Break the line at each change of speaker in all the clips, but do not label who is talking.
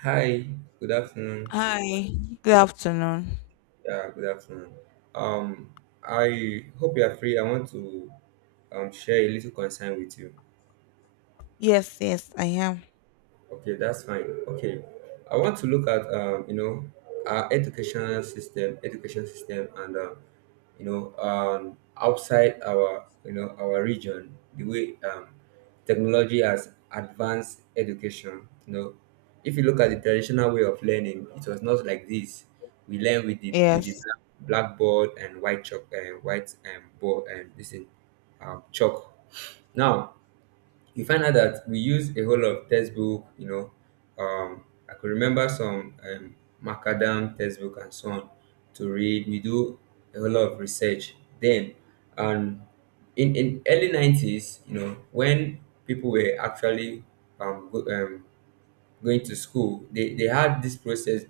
Hi, good afternoon.
Hi, good afternoon.
Yeah, good afternoon. Um, I hope you are free. I want to share a little concern with you.
Yes, yes, I am.
Okay, that's fine. Okay, I want to look at our educational system, education system, and outside our our region, the way technology has advanced education. If you look at the traditional way of learning, it was not like this. We learn with the
Yes,
blackboard and white chalk and white and board and this thing, chalk. Now you find out that we use a whole lot of textbook. Um, I could remember some Macadam textbook and so on to read. We do a whole lot of research then. And in early 90s, when people were actually um, go, um, going to school, they had this process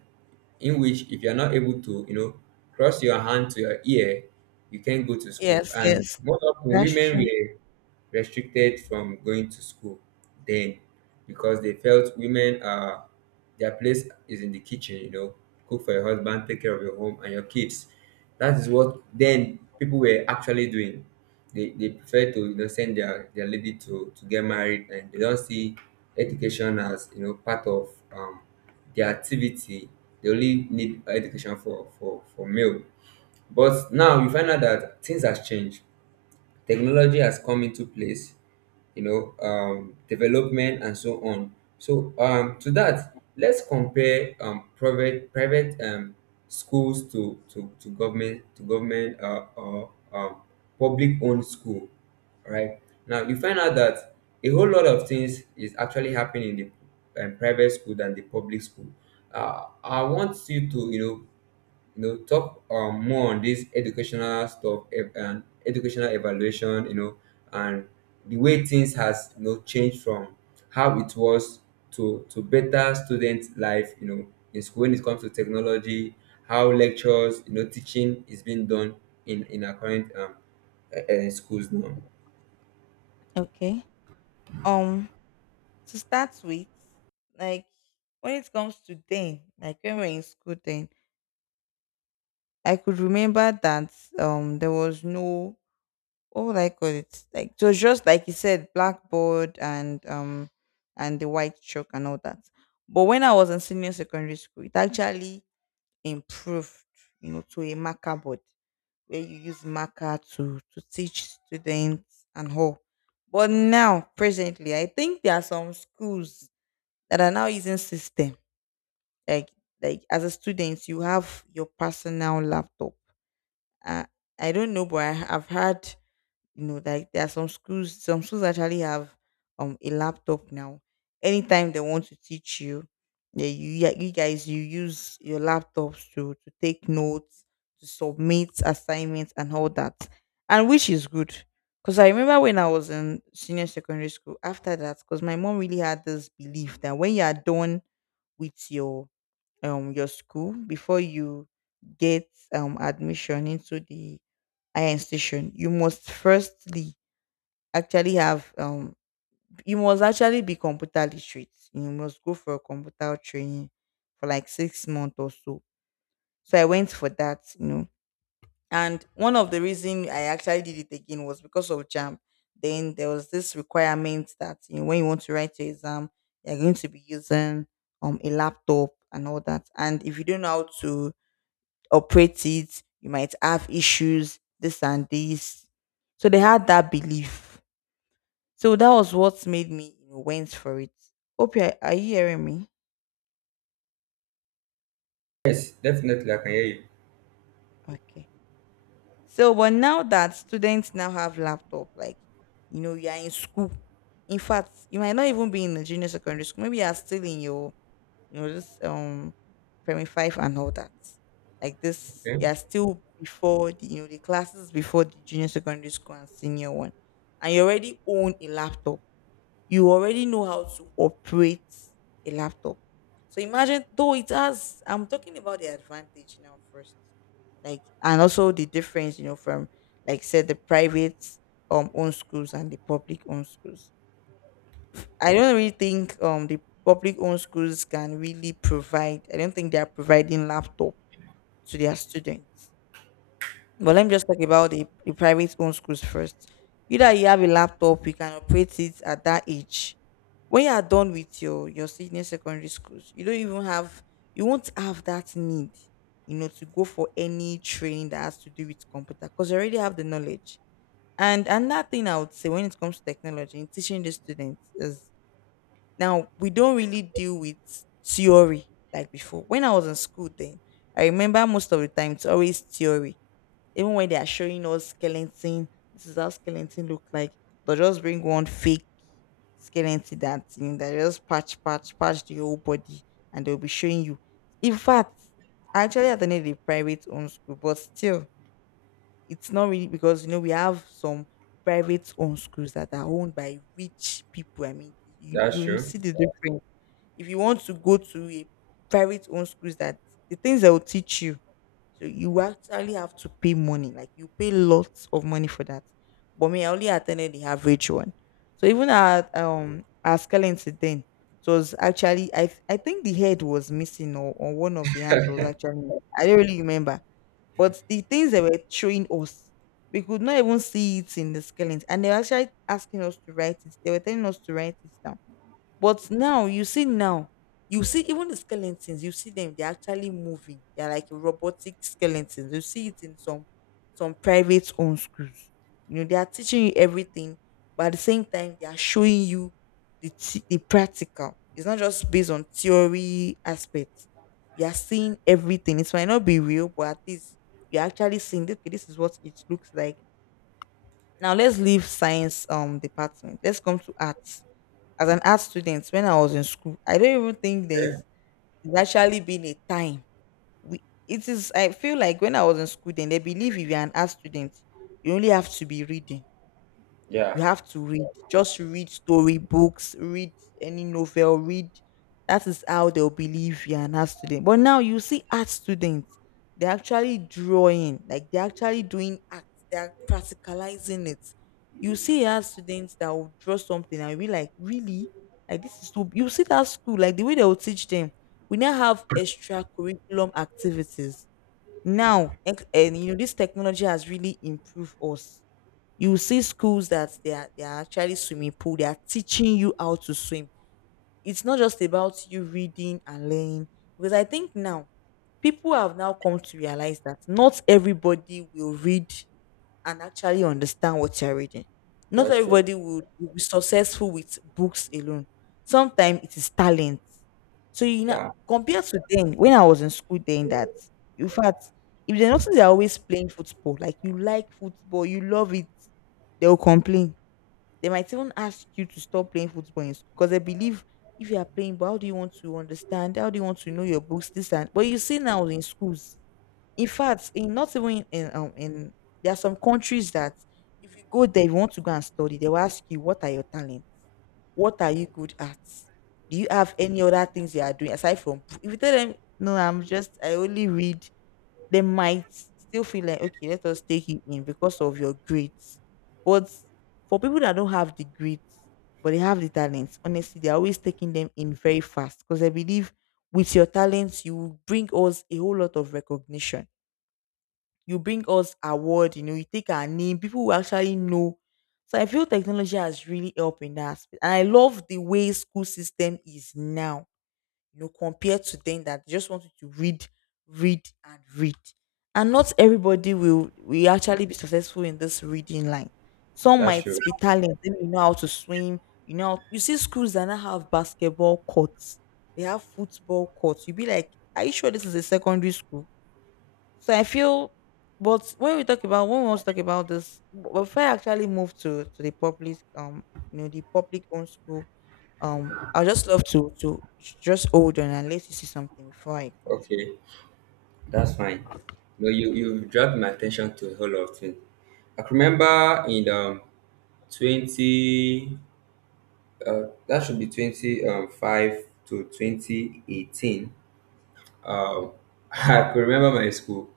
in which if you're not able to, cross your hand to your ear, you can't go to school.
yes,
And
yes,
more often
that's
women
true.
were restricted from going to school then, because they felt women, are their place is in the kitchen, cook for your husband, take care of your home and your kids. That is what then people were actually doing. They prefer to send their lady to get married, and they don't see education as part of um, their activity. They only need education for male. But now you find out that things has changed. Technology has come into place, development and so on. So to that, let's compare private schools to government um, public owned school. All right. Now you find out that a whole lot of things is actually happening in the private school than the public school. I want you to talk more on this educational stuff ev- and educational evaluation, and the way things has changed from how it was to better student life, in school, when it comes to technology, how lectures, teaching is being done in our current schools now.
Okay. Um, to start with, like when it comes to then, like when we're in school then, I could remember that there was no what would I call it? Like it was just like you said, blackboard and the white chalk and all that. But when I was in senior secondary school, it actually improved, you know, to a marker board where you use marker to teach students and all. But now, presently, I think there are some schools that are now using system. Like like as a student, you have your personal laptop. Uh, I don't know, but I've had you know, like there are some schools actually have a laptop now. Anytime they want to teach you, yeah, you guys you use your laptops to take notes, to submit assignments and all that, and which is good. Because I remember when I was in senior secondary school, after that, because my mom really had this belief that when you are done with your school before you get admission into the higher institution you must firstly actually have you must actually be computer literate, you must go for a computer training for like 6 months or so, so I went for that, you know, and one of the reason I actually did it again was because of JAMB. Then there was this requirement that, you know, when you want to write your exam you're going to be using a laptop and all that, and if you don't know how to operate it, you might have issues, this and this. So they had that belief. So that was what made me, you know, went for it. Hope you are you hearing me?
Yes, definitely I can hear you.
Okay. So, but now that students now have laptop, like you know, you are in school. In fact, you might not even be in the junior secondary school. Maybe you are still in your you know, this primary Five and all that. Like this,
Okay.
yeah, still before the, you know, the classes before the junior secondary school and senior one, and you already own a laptop. You already know how to operate a laptop. So imagine though it has. I'm talking about the advantage now first, like and also the difference, you know, from like said the private own schools and the public own schools. I don't really think the public owned schools can really provide. I don't think they are providing laptop to their students. But let me just talk about the private owned schools first. Either you have a laptop, you can operate it at that age. When you are done with your senior secondary schools, you don't even have you won't have that need, you know, to go for any training that has to do with computer because you already have the knowledge. And another thing I would say when it comes to technology in teaching the students is now, we don't really deal with theory like before. When I was in school then, I remember most of the time it's always theory. Even when they are showing us skeleton, this is how skeleton look like. They'll just bring one fake skeleton, that thing that just patch, patch, patch the whole body and they'll be showing you. In fact, I actually attended a private owned school, but still, it's not really because you know we have some private owned schools that are owned by rich people. I mean,
That's
you
true.
see the difference if you want to go to a private owned schools that the things they will teach you, so you actually have to pay money, like you pay lots of money for that. But me, I only attended the average one. So even at our skellington then, it was actually I think the head was missing, or one of the hands was actually, I don't really remember, but the things they were showing us we could not even see it in the skeleton, and they were actually asking us to write it, they were telling us to write it down. But now you you see even the skeletons, you see them, they're actually moving. They're like robotic skeletons. You see it in some private owned schools. You know, they are teaching you everything, but at the same time, they are showing you the practical. It's not just based on theory aspects. You are seeing everything. It might not be real, but at least you're actually seeing okay, this is what it looks like. Now let's leave science department. Let's come to arts as an art student, when I was in school, I don't even think
Okay.
there's actually been a time. It is. I feel like when I was in school, then they believe if you're an art student, you only have to be reading.
Yeah,
You have to read. Just read story books, read any novel, read. That is how they'll believe you're an art student. But now you see art students, they're actually drawing, like they're actually doing art, they're practicalizing it. You see art students that will draw something and you be like, really? Like this is so you see that school, like the way they will teach them. We now have extra curriculum activities now and you know this technology has really improved us. You will see schools that they are actually swimming pool. They are teaching you how to swim. It's not just about you reading and learning. Because I think now people have now come to realize that not everybody will read and actually understand what you're reading. Not
that's true.
everybody would will be successful with books alone. Sometimes it is talent. So you know,
Yeah,
compared to then, when I was in school, then that in fact, if they notice they're always playing football, like you like football, you love it, they'll complain. They might even ask you to stop playing football in school because they believe if you are playing, but how do you want to understand? How do you want to know your books? This and but you see now in schools, in fact, in not even in there are some countries that if you go there, you want to go and study, they will ask you what are your talents, what are you good at, do you have any other things you are doing aside from book?" If you tell them no, I only read, they might still feel like okay, let us take you in because of your grades. But for people that don't have the grades but they have the talents, honestly, they're always taking them in very fast because I believe with your talents you will bring us a whole lot of recognition, you bring us award, you know, you take our name, people will actually know. So I feel technology has really helped in that aspect. And I love the way school system is now, you know, compared to then that just wanted to read and read. And not everybody will actually be successful in this reading line. Some
that's
might
true.
be talented, maybe you know how to swim, you know, you see schools that now have basketball courts, they have football courts. You'll be like, are you sure this is a secondary school? So I feel, but when we talk about when we want to talk about this, before I actually move to the public, you know, the public owned school, I just love to just hold on and let you see something before I continue.
Okay. That's fine. No, you dragged my attention to a whole lot of things. I can remember in twenty uh that should be twenty five to twenty eighteen. Um, I could remember my school.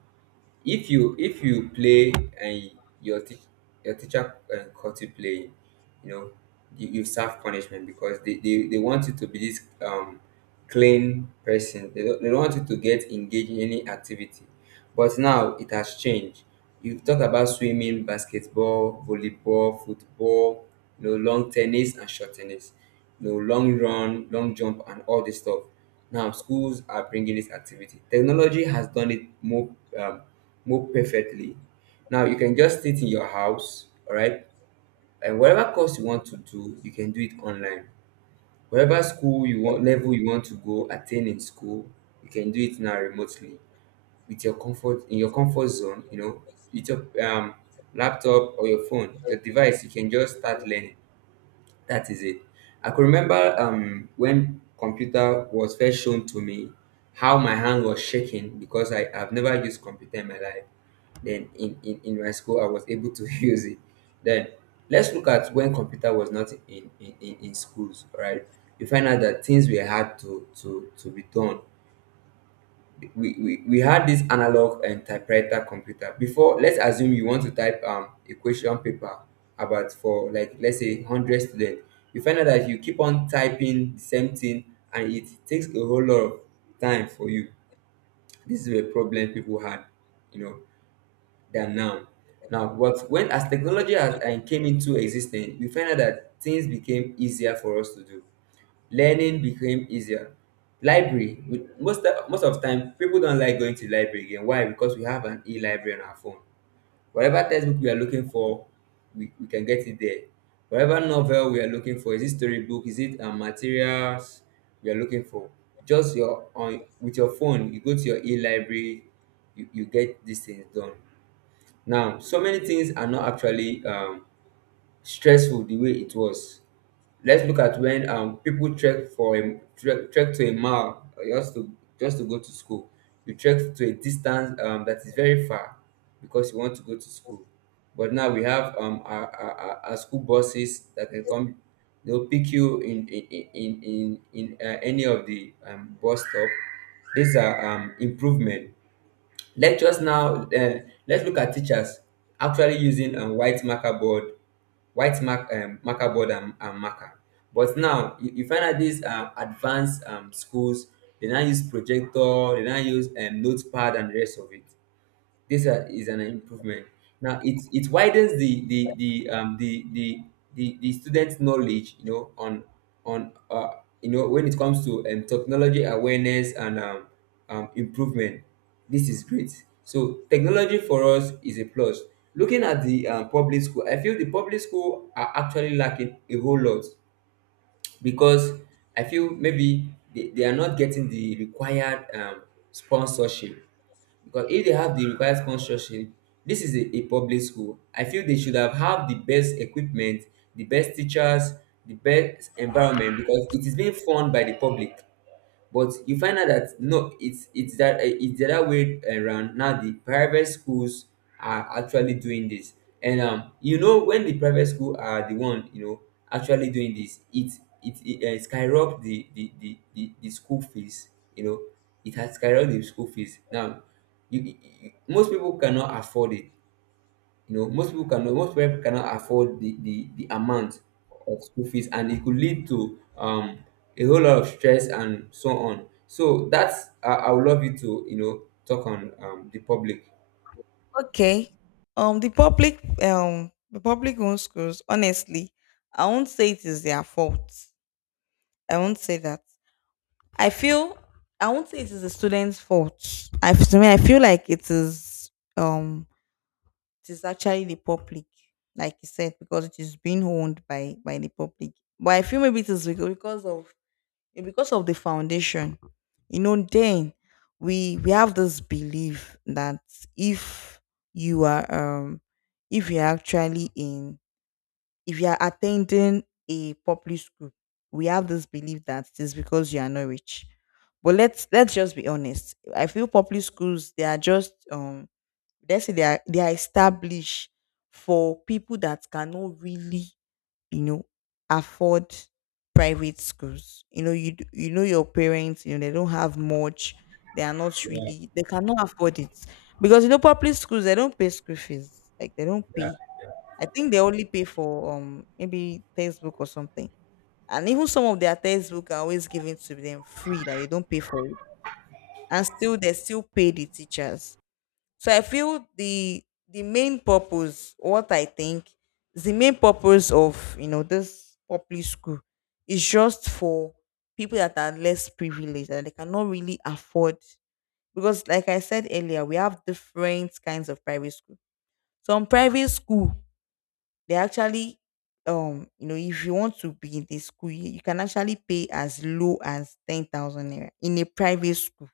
If you play, and your teach your teacher caught you playing, you know you serve punishment, because they want you to be this clean person. They don't want you to get engaged in any activity. But now it has changed. You talk about swimming, basketball, volleyball, football, long tennis and short tennis, long run, long jump, and all this stuff. Now schools are bringing this activity. Technology has done it um, more perfectly. Now you can just sit in your house, all right, and whatever course you want to do, you can do it online. Whatever school you want, level you want to go attain in school, you can do it now remotely, with your comfort in your comfort zone, with your laptop or your phone, your device, you can just start learning. That is it. I could remember when computer was first shown to me, how my hand was shaking, because I've never used computer in my life, then in my school I was able to use it then. Let's look at when computer was not in in schools, right. You find out that things were hard to be done. We had this analog and typewriter computer before. Let's assume you want to type a question paper, about for like let's say 100 students. You find out that you keep on typing the same thing, and it takes a whole lot of time for you. This is a problem people had, you know than now. Now, but when as technology has, and came into existence, we find out that things became easier for us to do. Learning became easier. Library, with most of the time, people don't like going to library again. Why? Because we have an e-library on our phone. Whatever textbook we are looking for, we can get it there. Whatever novel we are looking for, is it storybook, is it materials we are looking for? Just your on with your phone, you go to your e-library, you get these things done. Now, so many things are not actually stressful the way it was. Let's look at when people trek to a mile, just to go to school. You trek to a distance that is very far, because you want to go to school. But now we have our school buses that can come. They'll pick you in any of the bus stop. These are improvement. Let us now, uh, let's look at teachers actually using white marker board, marker board, and, marker. But now you find out these advanced schools, they now use projector, they now use notepad and the rest of it. This is an improvement. Now it widens the students' knowledge, on on uh when it comes to technology awareness and improvement. This is great. So technology for us is a plus. Looking at the public school, I feel the public school are actually lacking a whole lot, because I feel maybe they are not getting the required sponsorship. Because if they have the required sponsorship, this is a public school. I feel they should have the best equipment, the best teachers, the best environment, because it is being funded by the public. But you find out that no, it's the other way around. Now the private schools are actually doing this. And when the private school are the one actually doing this, it skyrocket the school fees. You know it has skyrocketed the school fees now. You, you, you- most people cannot afford it, most people cannot afford the amount of school fees. And it could lead to a whole lot of stress and so on. So that's I would love you to, talk on the public.
Okay. The public owned schools. Honestly, I won't say it is their fault. I won't say that. I feel I won't say it is the students' fault. To me, I feel like it is. Um, it is actually the public, like you said, because it is being owned by the public. But I feel maybe it is because of the foundation. You know, then we have this belief that if you are if you're actually in if you are attending a public school, we have this belief that it is because you are not rich. But let's just be honest. I feel public schools they are just, let's say they are established for people that cannot really, you know afford private schools. You know you d- you know your parents, they don't have much. They are not
Yeah,
really, they cannot afford it, because public schools they don't pay school fees, like they don't
yeah.
pay. I think they only pay for, maybe textbook or something. And even some of their textbook are always given to them free, like they don't pay for it, and still they still pay the teachers. So I feel, the main purpose, what I think, is the main purpose of this public school is just for people that are less privileged, that they cannot really afford, because like I said earlier, we have different kinds of private school. Some private school they actually, if you want to be in the school, you can actually pay as low as 10,000 naira in a private school.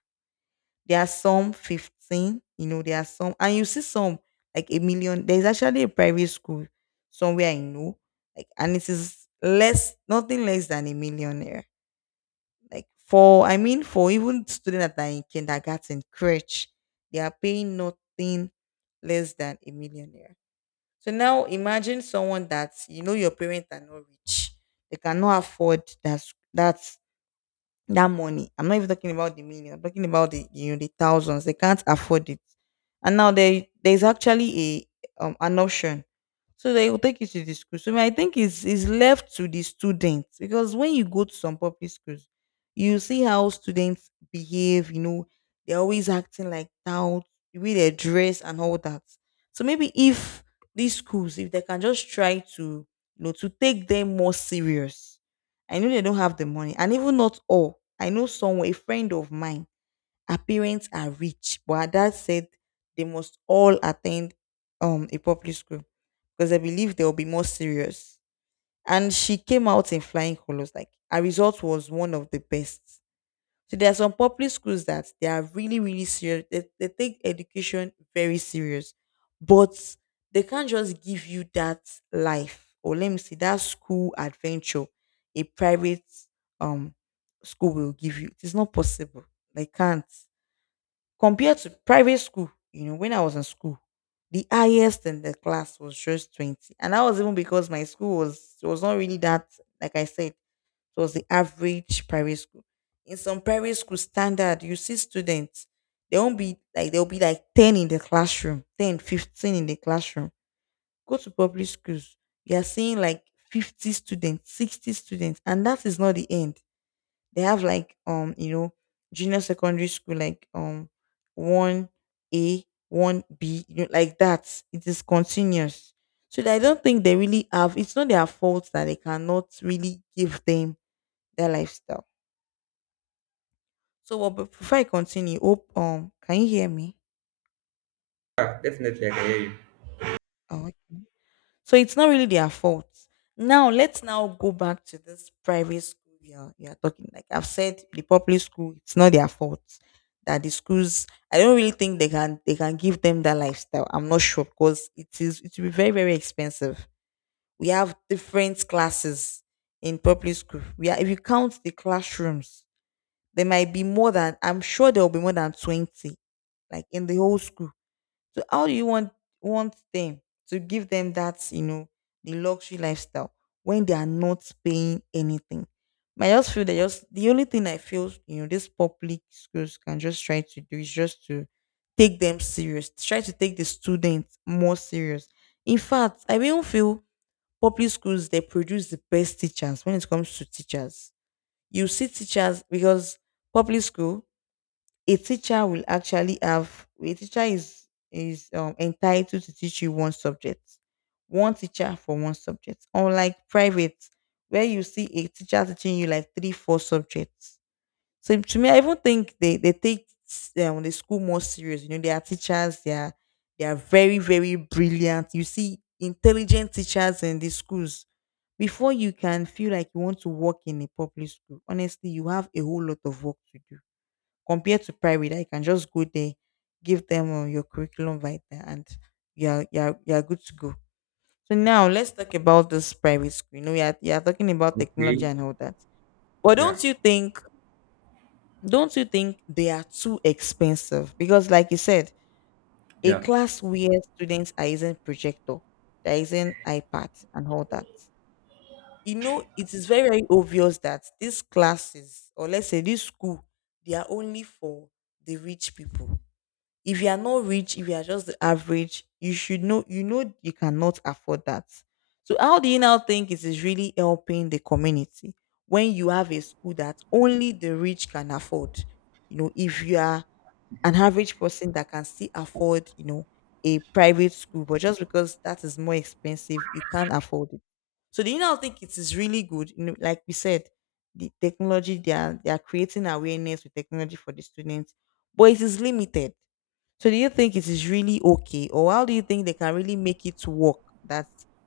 There are some 15, there are some, and you see some like a million. There's actually a private school somewhere I know, like, and it is less, nothing less than a millionaire. Like, for, I mean, for even students that are in kindergarten, crèche, they are paying nothing less than a millionaire. So now imagine someone that, your parents are not rich, they cannot afford that s- that that money. I'm not even talking about the million. I'm talking about the you know the thousands. They can't afford it. And now there's actually a an option. So they will take you to the school. So I think it's left to the students, because when you go to some public schools, you see how students behave. They're always acting like out with their dress and all that. So maybe if these schools, if they can just try to, to take them more serious. I know they don't have the money, and even not all. I know someone, a friend of mine, her parents are rich, but her dad said they must all attend, a public school, because I believe they'll be more serious. And she came out in flying colors. Like, her result was one of the best. So there are some public schools that they are really, really serious. They take education very serious, but they can't just give you that life, or let me see, that school adventure a private, um school will give you. It is not possible. They can't compared to private school. You know, when I was in school, the highest in the class was just 20, and that was even because my school was not really that. Like I said, it was the average private school. In some private school standard, you see students, they won't be like, they'll be like 10 in the classroom, 10, 15 in the classroom. Go to public schools, you are seeing like 50 students, 60 students, and that is not the end. They have like, junior secondary school, like, one A, one B, like that. It is continuous. So I don't think they really have, it's not their fault that they cannot really give them their lifestyle. So, well, but before I continue, hope, can you hear me?
Yeah, definitely I can hear you.
Oh, okay. So it's not really their fault. Now let's now go back to this private school you are talking. Like I've said, the public school, it's not their fault, that the schools. I don't really think they can give them that lifestyle. I'm not sure, because it is, it will be very, very expensive. We have different classes in public school. We are, if you count the classrooms, there might be more than, I'm sure there will be more than 20, like in the whole school. So how do you want them to give them that, the luxury lifestyle, when they are not paying anything? I just feel that, just the only thing I feel, these public schools can just try to do, is just to take them serious, try to take the students more serious. In fact, I even feel public schools they produce the best teachers when it comes to teachers. You see teachers because public school, a teacher will actually have, a teacher is entitled to teach you one subject, one teacher for one subject, unlike private where you see a teacher teaching you like three four subjects. So to me, I even think they take, the school more serious. They are teachers, they are very, very brilliant. You see intelligent teachers in the schools. Before you can feel like you want to work in a public school, honestly, you have a whole lot of work to do, compared to private that you can just go there, give them, your curriculum vitae, and you're good to go. So now let's talk about this private school. You're talking about
Okay.
technology and all that. But
Yeah,
don't you think they are too expensive? Because like you said, a
yeah.
class where students are using projector, they're using iPad and all that. It is very, very obvious that these classes, or let's say this school, they are only for the rich people. If you are not rich, if you are just the average, you should know, you cannot afford that. So how do you now think it is really helping the community, when you have a school that only the rich can afford? If you are an average person that can still afford, a private school, but just because that is more expensive, you can't afford it. So do you now think it is really good? Like we said, the technology, they are creating awareness with technology for the students, but it is limited. So do you think it is really okay? Or how do you think they can really make it work, that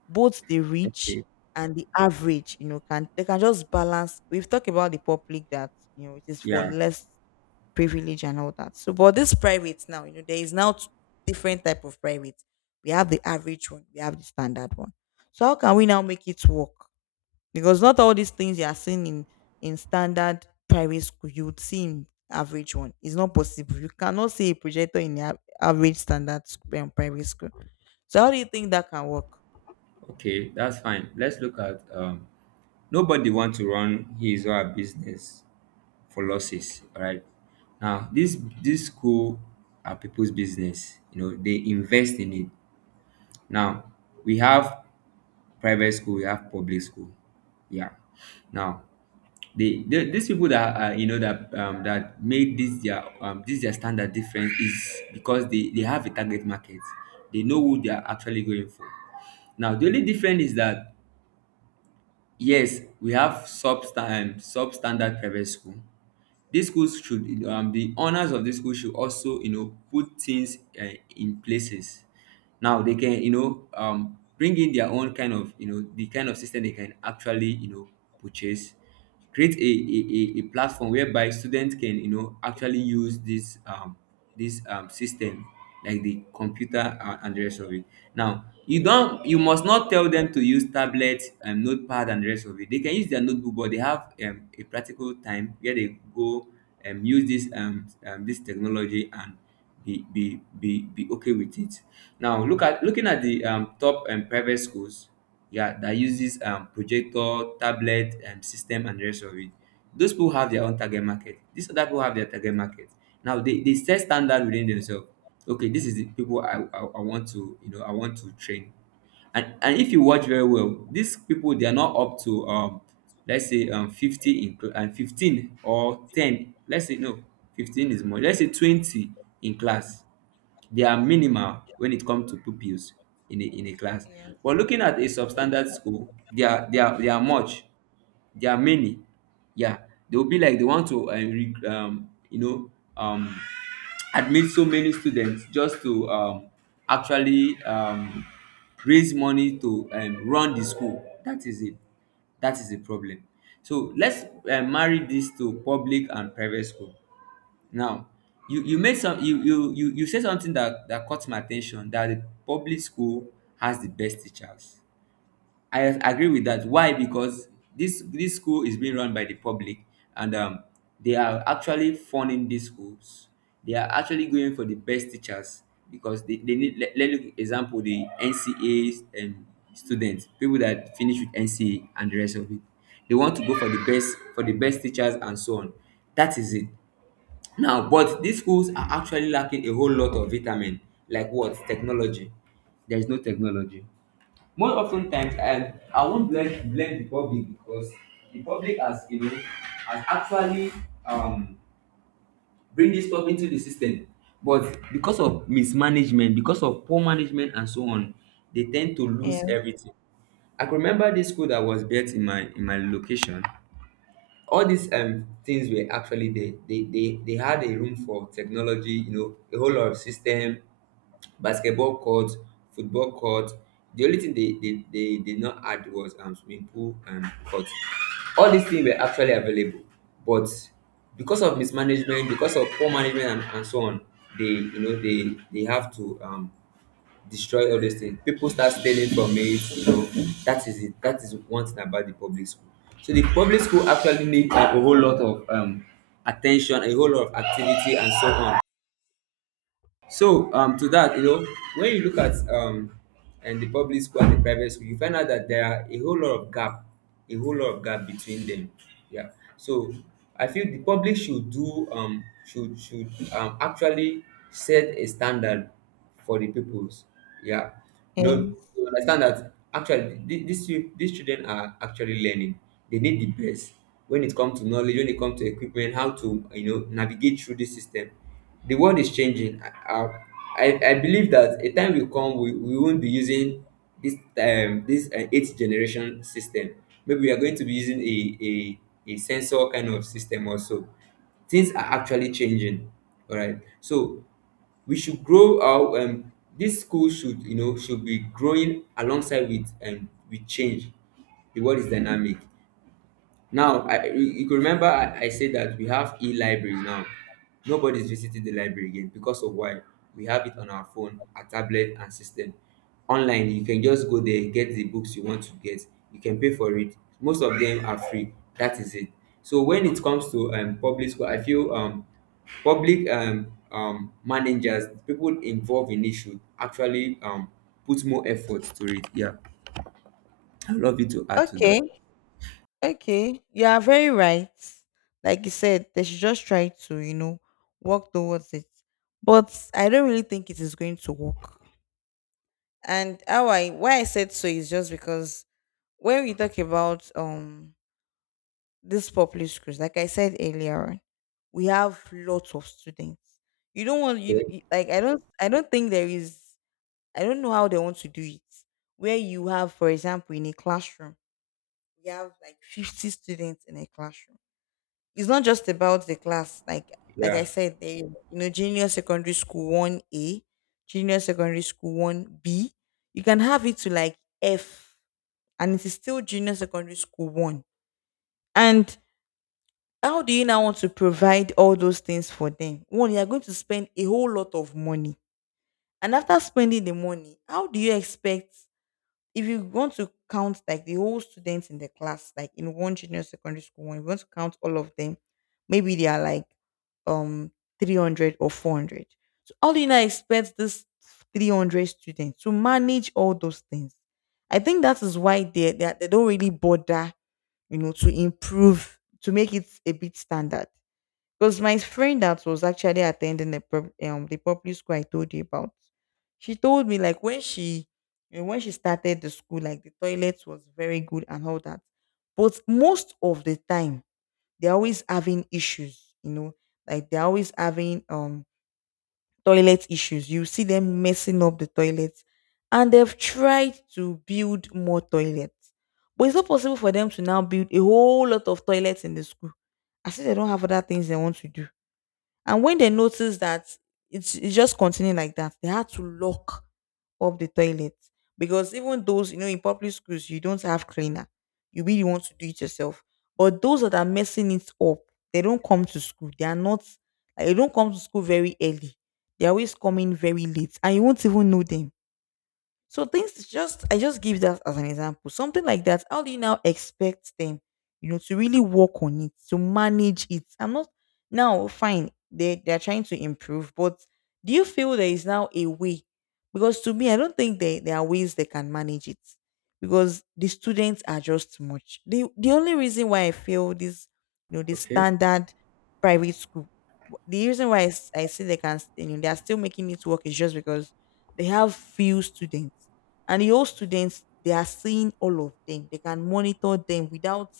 both the rich
Okay.
and the average, can they can just balance? We've talked about the public, that it is for
Yeah.
less privilege and all that. So, but this private now, there is now, different type of private. We have the average one, we have the standard one. So how can we now make it work? Because not all these things you are seeing in standard private school you would see in average one. It's not possible. You cannot see a projector in the, average standard school and private school. So how do you think that can work?
Okay. That's fine. Let's look at nobody wants to run his or her business for losses. All right. Now, this school are people's business. You know, they invest in it. Now, we have private school, we have public school. Yeah. Now, these people that are, that made this their standard difference, is because they have a target market. They know who they are actually going for. Now, the only difference is that yes, we have substandard private school. The owners of these schools should also put things, in places. Now they can bring in their own kind of system. They can actually purchase, create a platform whereby students can actually use this system, like the computer, and, the rest of it. Now you must not tell them to use tablet and notepad and the rest of it. They can use their notebook, but they have a practical time where they go, use this technology and be okay with it. Now looking at the top and private schools, yeah, that uses projector, tablet, system, and the rest of it. Those people have their own target market. These other people have their target market. Now they set standard within themselves. Okay, this is the people I want to train. And if you watch very well, these people, they are not up to let's say 50 in and 15 or 10. Let's say no, 15 is more. Let's say 20 in class. They are minimal when it comes to pupils in a class. But
Yes.
looking at a substandard school, they are much. There are many. Yeah, they will be like they want to, um, admit so many students just to actually raise money to run the school. That is it. That is the problem. So let's marry this to public and private school. Now, you made some you you you you said something that caught my attention, that the public school has the best teachers. I agree with that. Why? Because this school is being run by the public, and they are actually funding these schools. They are actually going for the best teachers because they need. Let look example the NCAs and students, people that finish with NCA and the rest of it. They want to go for the best, for the best teachers and so on. That is it. Now, but these schools are actually lacking a whole lot of vitamin, like what? Technology. There is no technology. More often times, and I won't blame the public because the public has, you know, has actually um, bring this stuff into the system. But because of mismanagement, because of poor management and so on, they tend to lose
Yes,
everything. I can remember this school that was built in my location. All these things were actually there. They had a room for technology, you know, a whole lot of system, basketball courts, football courts. The only thing they did not add was swimming pool and court. All these things were actually available, but because of mismanagement, because of poor management and so on, they you know they have to destroy all those things. People start stealing from it, you know. That is it. That is one thing about the public school. So the public school actually need a whole lot of attention, a whole lot of activity and so on. So to that, you know, when you look at and the public school and the private school, you find out that there are a whole lot of gap, a whole lot of gap between them. Yeah. So I feel the public should do should actually set a standard for the pupils. Yeah, you know,
yes.
to understand that actually these children are actually learning. They need the best when it comes to knowledge, when it comes to equipment, how to you know navigate through this system. The world is changing. I believe that a time will come we won't be using this eighth generation system. Maybe we are going to be using a sensor kind of system also. Things are actually changing. All right, so we should grow our this school should you know should be growing alongside with change. The world is dynamic. Now, I, you could remember I said that we have e-libraries now. Nobody's visiting the library again because of why? We have it on our phone, our tablet, and system. Online, you can just go there, get the books you want to get. You can pay for it. Most of them are free. That is it. So when it comes to public school, I feel public managers, people involved in it should actually put more effort to it. Yeah, I love you to add to that.
Okay, okay, you are very right. Like you said, they should just try to, work towards it. But I don't really think it is going to work, and how I why I said so is just because, when we talk about, these popular schools, like I said earlier on, we have lots of students. You don't want, like I don't think there is, I don't know how they want to do it. Where you have, for example, in a classroom, you have like 50 students in a classroom. It's not just about the class. Like I
Yeah.
said, there is, junior secondary school one A, junior secondary school one B. You can have it to like F, and it is still junior secondary school one. And how do you now want to provide all those things for them? One, you are going to spend a whole lot of money. And after spending the money, how do you expect, if you want to count like the whole students in the class, like in one junior secondary school, when you want to count all of them, maybe they are like, um 300 or 400. So how do you now expect this 300 students to manage all those things? I think that is why, they don't really bother, to improve, to make it a bit standard, because my friend that was actually attending the, the public school I told you about, she told me, like, when she started the school, like, the toilet was very good and all that. But most of the time, they're always having issues, like, they're always having, toilet issues. You see them messing up the toilets, and they've tried to build more toilets, but it's not possible for them to now build a whole lot of toilets in the school. I see they don't have other things they want to do. And when they noticed that it's just continuing like that, they had to lock up the toilet, because even those, in public schools, you don't have cleaner. You really want to do it yourself. But those that are messing it up, they don't come to school. They are not, like, they don't come to school very early. They're always coming very late, and you won't even know them. So things just, I just give that as an example. Something like that. How do you now expect them, to really work on it, to manage it? I'm not, now fine. They're trying to improve, but do you feel there is now a way? Because to me, I don't think they, there are ways they can manage it, because the students are just too much. The only reason why I feel this, this
Okay.
standard private school. The reason why I say they can, they are still making it work, is just because they have few students, and the old students they are seeing all of them. They can monitor them without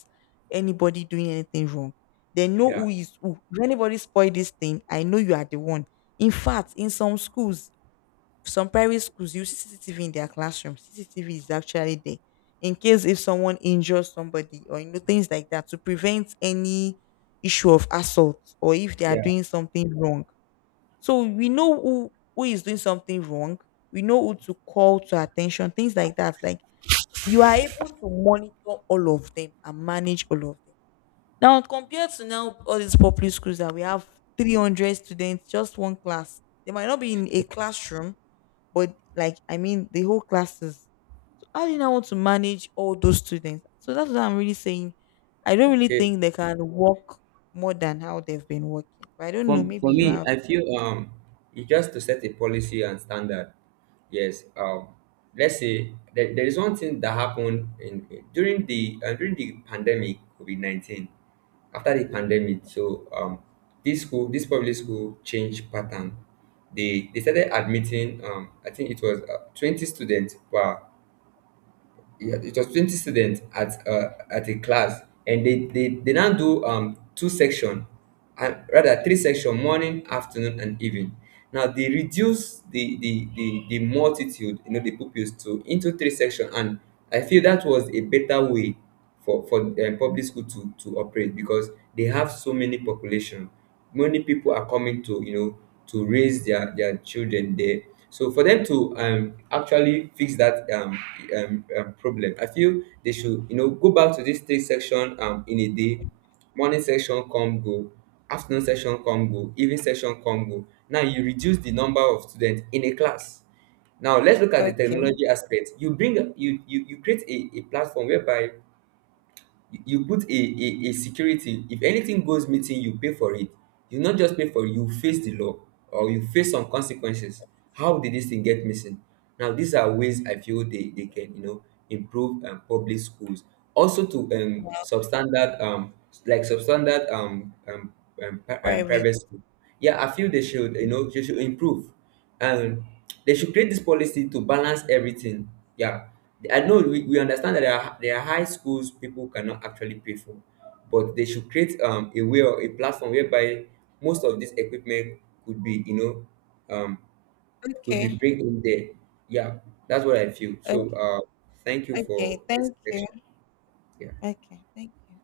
anybody doing anything wrong. They know
Yeah.
who is who. If anybody spoil this thing, I know you are the one. In fact, in some schools, some private schools you see CCTV in their classroom. CCTV is actually there, in case if someone injures somebody, or things like that, to prevent any issue of assault, or if they are
Yeah.
doing something wrong. So we know who is doing something wrong. We know who to call to attention. Things like that. Like, you are able to monitor all of them, and manage all of them. Now compared to now, all these public schools that we have, 300 students just one class. They might not be in a classroom, but like, I mean, the whole classes. So how do you now want to manage all those students? So that's what I'm really saying. I don't really
Okay.
think they can work more than how they've been working. But I don't know.
For
Maybe you
me,
have.
I feel you just to set a policy and standard. Yes. Let's say there is one thing that happened during the pandemic COVID 19. After the pandemic, so this school, this public school changed pattern. They started admitting. I think it was 20 students per yeah, it was 20 students at a class, and they now do two section and rather three section, morning, afternoon and evening. Now they reduce the multitude, you know, the pupils to into three section, and I feel that was a better way for public school to operate because they have so many population. Many people are coming to, you know, to raise their children there. So for them to actually fix that problem, I feel they should, you know, go back to this state section in a day. Morning section come go, afternoon section come go, evening section come go. Now you reduce the number of students in a class. Now let's look at the
Okay.
technology aspect. You bring, you create a platform whereby you you put a security. If anything goes meeting, you pay for it. You not just pay for it, you face the law, or you face some consequences. How did this thing get missing? Now these are ways I feel they can, you know, improve public schools, also to
Well,
substandard um, like substandard um
private.
private school. Yeah, I feel they should, you know, they should improve um, they should create this policy to balance everything. Yeah. I know we understand that there are high schools people cannot actually pay for, but they should create a way or a platform whereby most of this equipment could be, you know, could be
Okay.
bring in there. Yeah, that's what I feel.
O,
So thank you
okay.
for this
Thank you.
section. Yeah.
Okay. Thank you.